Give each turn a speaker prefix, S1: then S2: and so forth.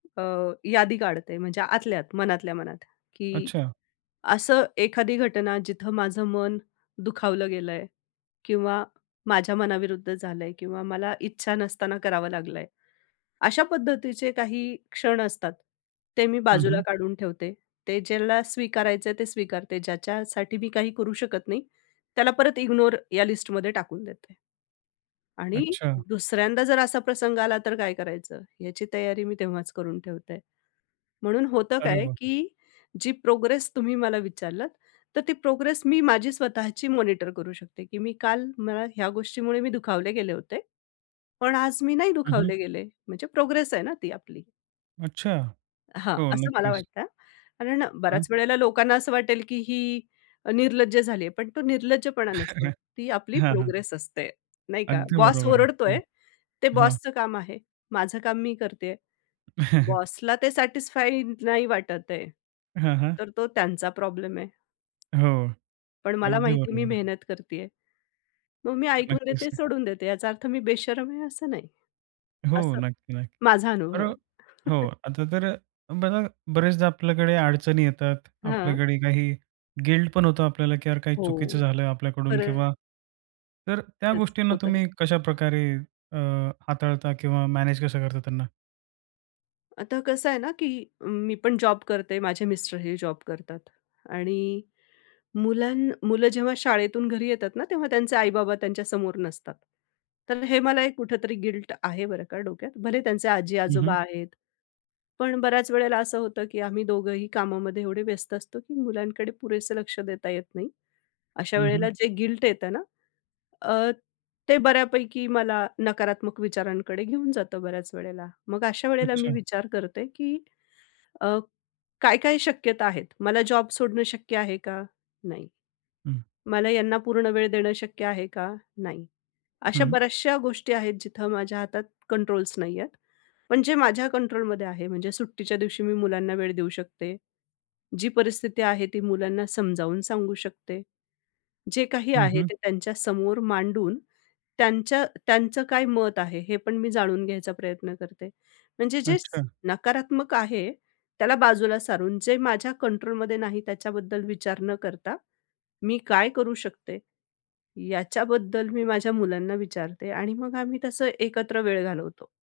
S1: अ, यादी काढते. म्हणजे आतल्या आत, मनातल्या मनात, की
S2: अच्छा.
S1: असं एखादी घटना, जिथं माझं मन दुखावलं गेलंय किंवा माझ्या मनाविरुद्ध झालंय किंवा मला इच्छा नसताना करावं लागलंय. अशा पद्धतीचे काही क्षण असतात, ते मी
S2: हं,
S1: बाजूला
S2: हं.
S1: काढून ठेवते. ते ज्याला स्वीकारायचंय ते स्वीकारते. ज्याच्यासाठी मी काही करू शकत नाही, त्याला परत इग्नोर या लिस्टमध्ये टाकून देते आणि
S2: अच्छा.
S1: दुसऱ्यांदा जर असा प्रसंग आला तर काय करायचं, याची तयारी मी तेव्हाच करून ठेवते. म्हणून होतं
S2: अरे
S1: काय,
S2: वाह!
S1: की जी प्रोग्रेस तुम्ही मला विचारलत, तर ती प्रोग्रेस मी माझी स्वतःची मॉनिटर करू शकते, की मी काल मला ह्या गोष्टीमुळे मी दुखावले गेले होते, पण आज मी नाही
S2: हं, हं.
S1: दुखावले गेले म्हणजे प्रोग्रेस आहे ना, ती आपली.
S2: अच्छा.
S1: हां,
S2: हो
S1: असं मला
S2: नक्कीच.
S1: वाटतं हां. कारण बऱ्याच
S2: हां.
S1: वेळेला लोकांना असं वाटेल, की ही अ, निर्लज्ज झालीये. पण तो निर्लज्जपणा नसतो. ती आपली
S2: हां, हां.
S1: प्रोग्रेस असते, नाही का?
S2: अगदी
S1: बॉस
S2: बरोबर आहे. हो,
S1: ओरडतोय. ते
S2: हां.
S1: बॉसचं काम आहे. माझं काम मी करतीये. बॉसला ते सॅटिस्फाइइंग नाही वाटत आहे,
S2: हां, हां.
S1: तर तो त्यांचा प्रॉब्लेम आहे.
S2: हो.
S1: पण मला
S2: अगदी
S1: माहिती आहे, मी
S2: बरोबर आहे.
S1: मेहनत करतीये. मग मी ऐकून
S2: नक्कीच.
S1: घेते,
S2: न
S1: सोडून देते. याचा अर्थ मी बेशरम आहे, असं नाही.
S2: हो.
S1: असं,
S2: नक्की, नक्की.
S1: माझा अनुभव
S2: बर
S1: आहे.
S2: हो, आता तर अ, बघा बरेचदा आपल्याकडे अडचणी येतात,
S1: हां.
S2: आपल्याकडे काही गिल्ट पण होतं आपल्याला की यार काही चुकीचं
S1: हो.
S2: झालं आपल्याकडून
S1: खरंच.
S2: किंवा तर त्या
S1: खरंच,
S2: गोष्टींना
S1: होतं हे.
S2: तुम्ही कशाप्रकारे अ, हाताळता किंवा मॅनेज कसं करता त्यांना?
S1: आता कसं आहे ना, की मी पण जॉब करते. माझे मिस्टरही जॉब करतात. आणि मुलां मुलं जेव्हा शाळेतून घरी येतात ना, तेव्हा त्यांचे आई-बाबा त्यांच्यासमोर नसतात. तर हे मला एक कुठेतरी गिल्ट आहे, बरं का, डोक्यात. भले त्यांचे
S2: हं, हं.
S1: आजी-आजोबा आहेत. पण बऱ्याच वेळेला असं होतं की आम्ही दोघंही कामामध्ये एवढे व्यस्त असतो, की मुलांकडे पुरेसं लक्ष देता येत नाही.अशा
S2: हं, हं.
S1: वेळेला जे गिल्ट येतं ना, अ, ते बऱ्यापैकी मला नकारात्मक विचारांकडे घेऊन जातं बऱ्याच वेळेला. मग अशा वेळेला मी
S2: अच्छा.
S1: विचार करते, की अ, काय-काय शक्यता आहेत? मला जॉब सोडणं शक्य आहे का? नाही.
S2: हं.
S1: मला ह्यांना पूर्ण वेळ देणं शक्य आहे का? नाही. अशा
S2: हं.
S1: बऱ्याचश्या गोष्टी आहेत, जिथं माझ्या हातात कंट्रोल्स नाहीयेत. पण जे माझ्या कंट्रोलमध्ये आहे, म्हणजे सुट्टीच्या दिवशी मी मुलांना वेळ देऊ शकते. जी परिस्थिती आहे, ती मुलांना समजावून सांगू शकते. जे काही
S2: हं,
S1: आहे,
S2: हं.
S1: ते त्यांच्यासमोर मांडून त्यांच्या त्यांचं काय मत आहे, हे पण मी जाणून घ्यायचा प्रयत्न करते. म्हणजे जे
S2: अच्छा.
S1: नकारात्मक आहे, त्याला बाजूला सारून जे माझ्या कंट्रोलमध्ये नाही त्याच्याबद्दल विचार न करता, मी काय करू शकते, याच्याबद्दल मी माझ्या मुलांना विचारते आणि मग आम्ही तसं एकत्र वेळ घालवतो.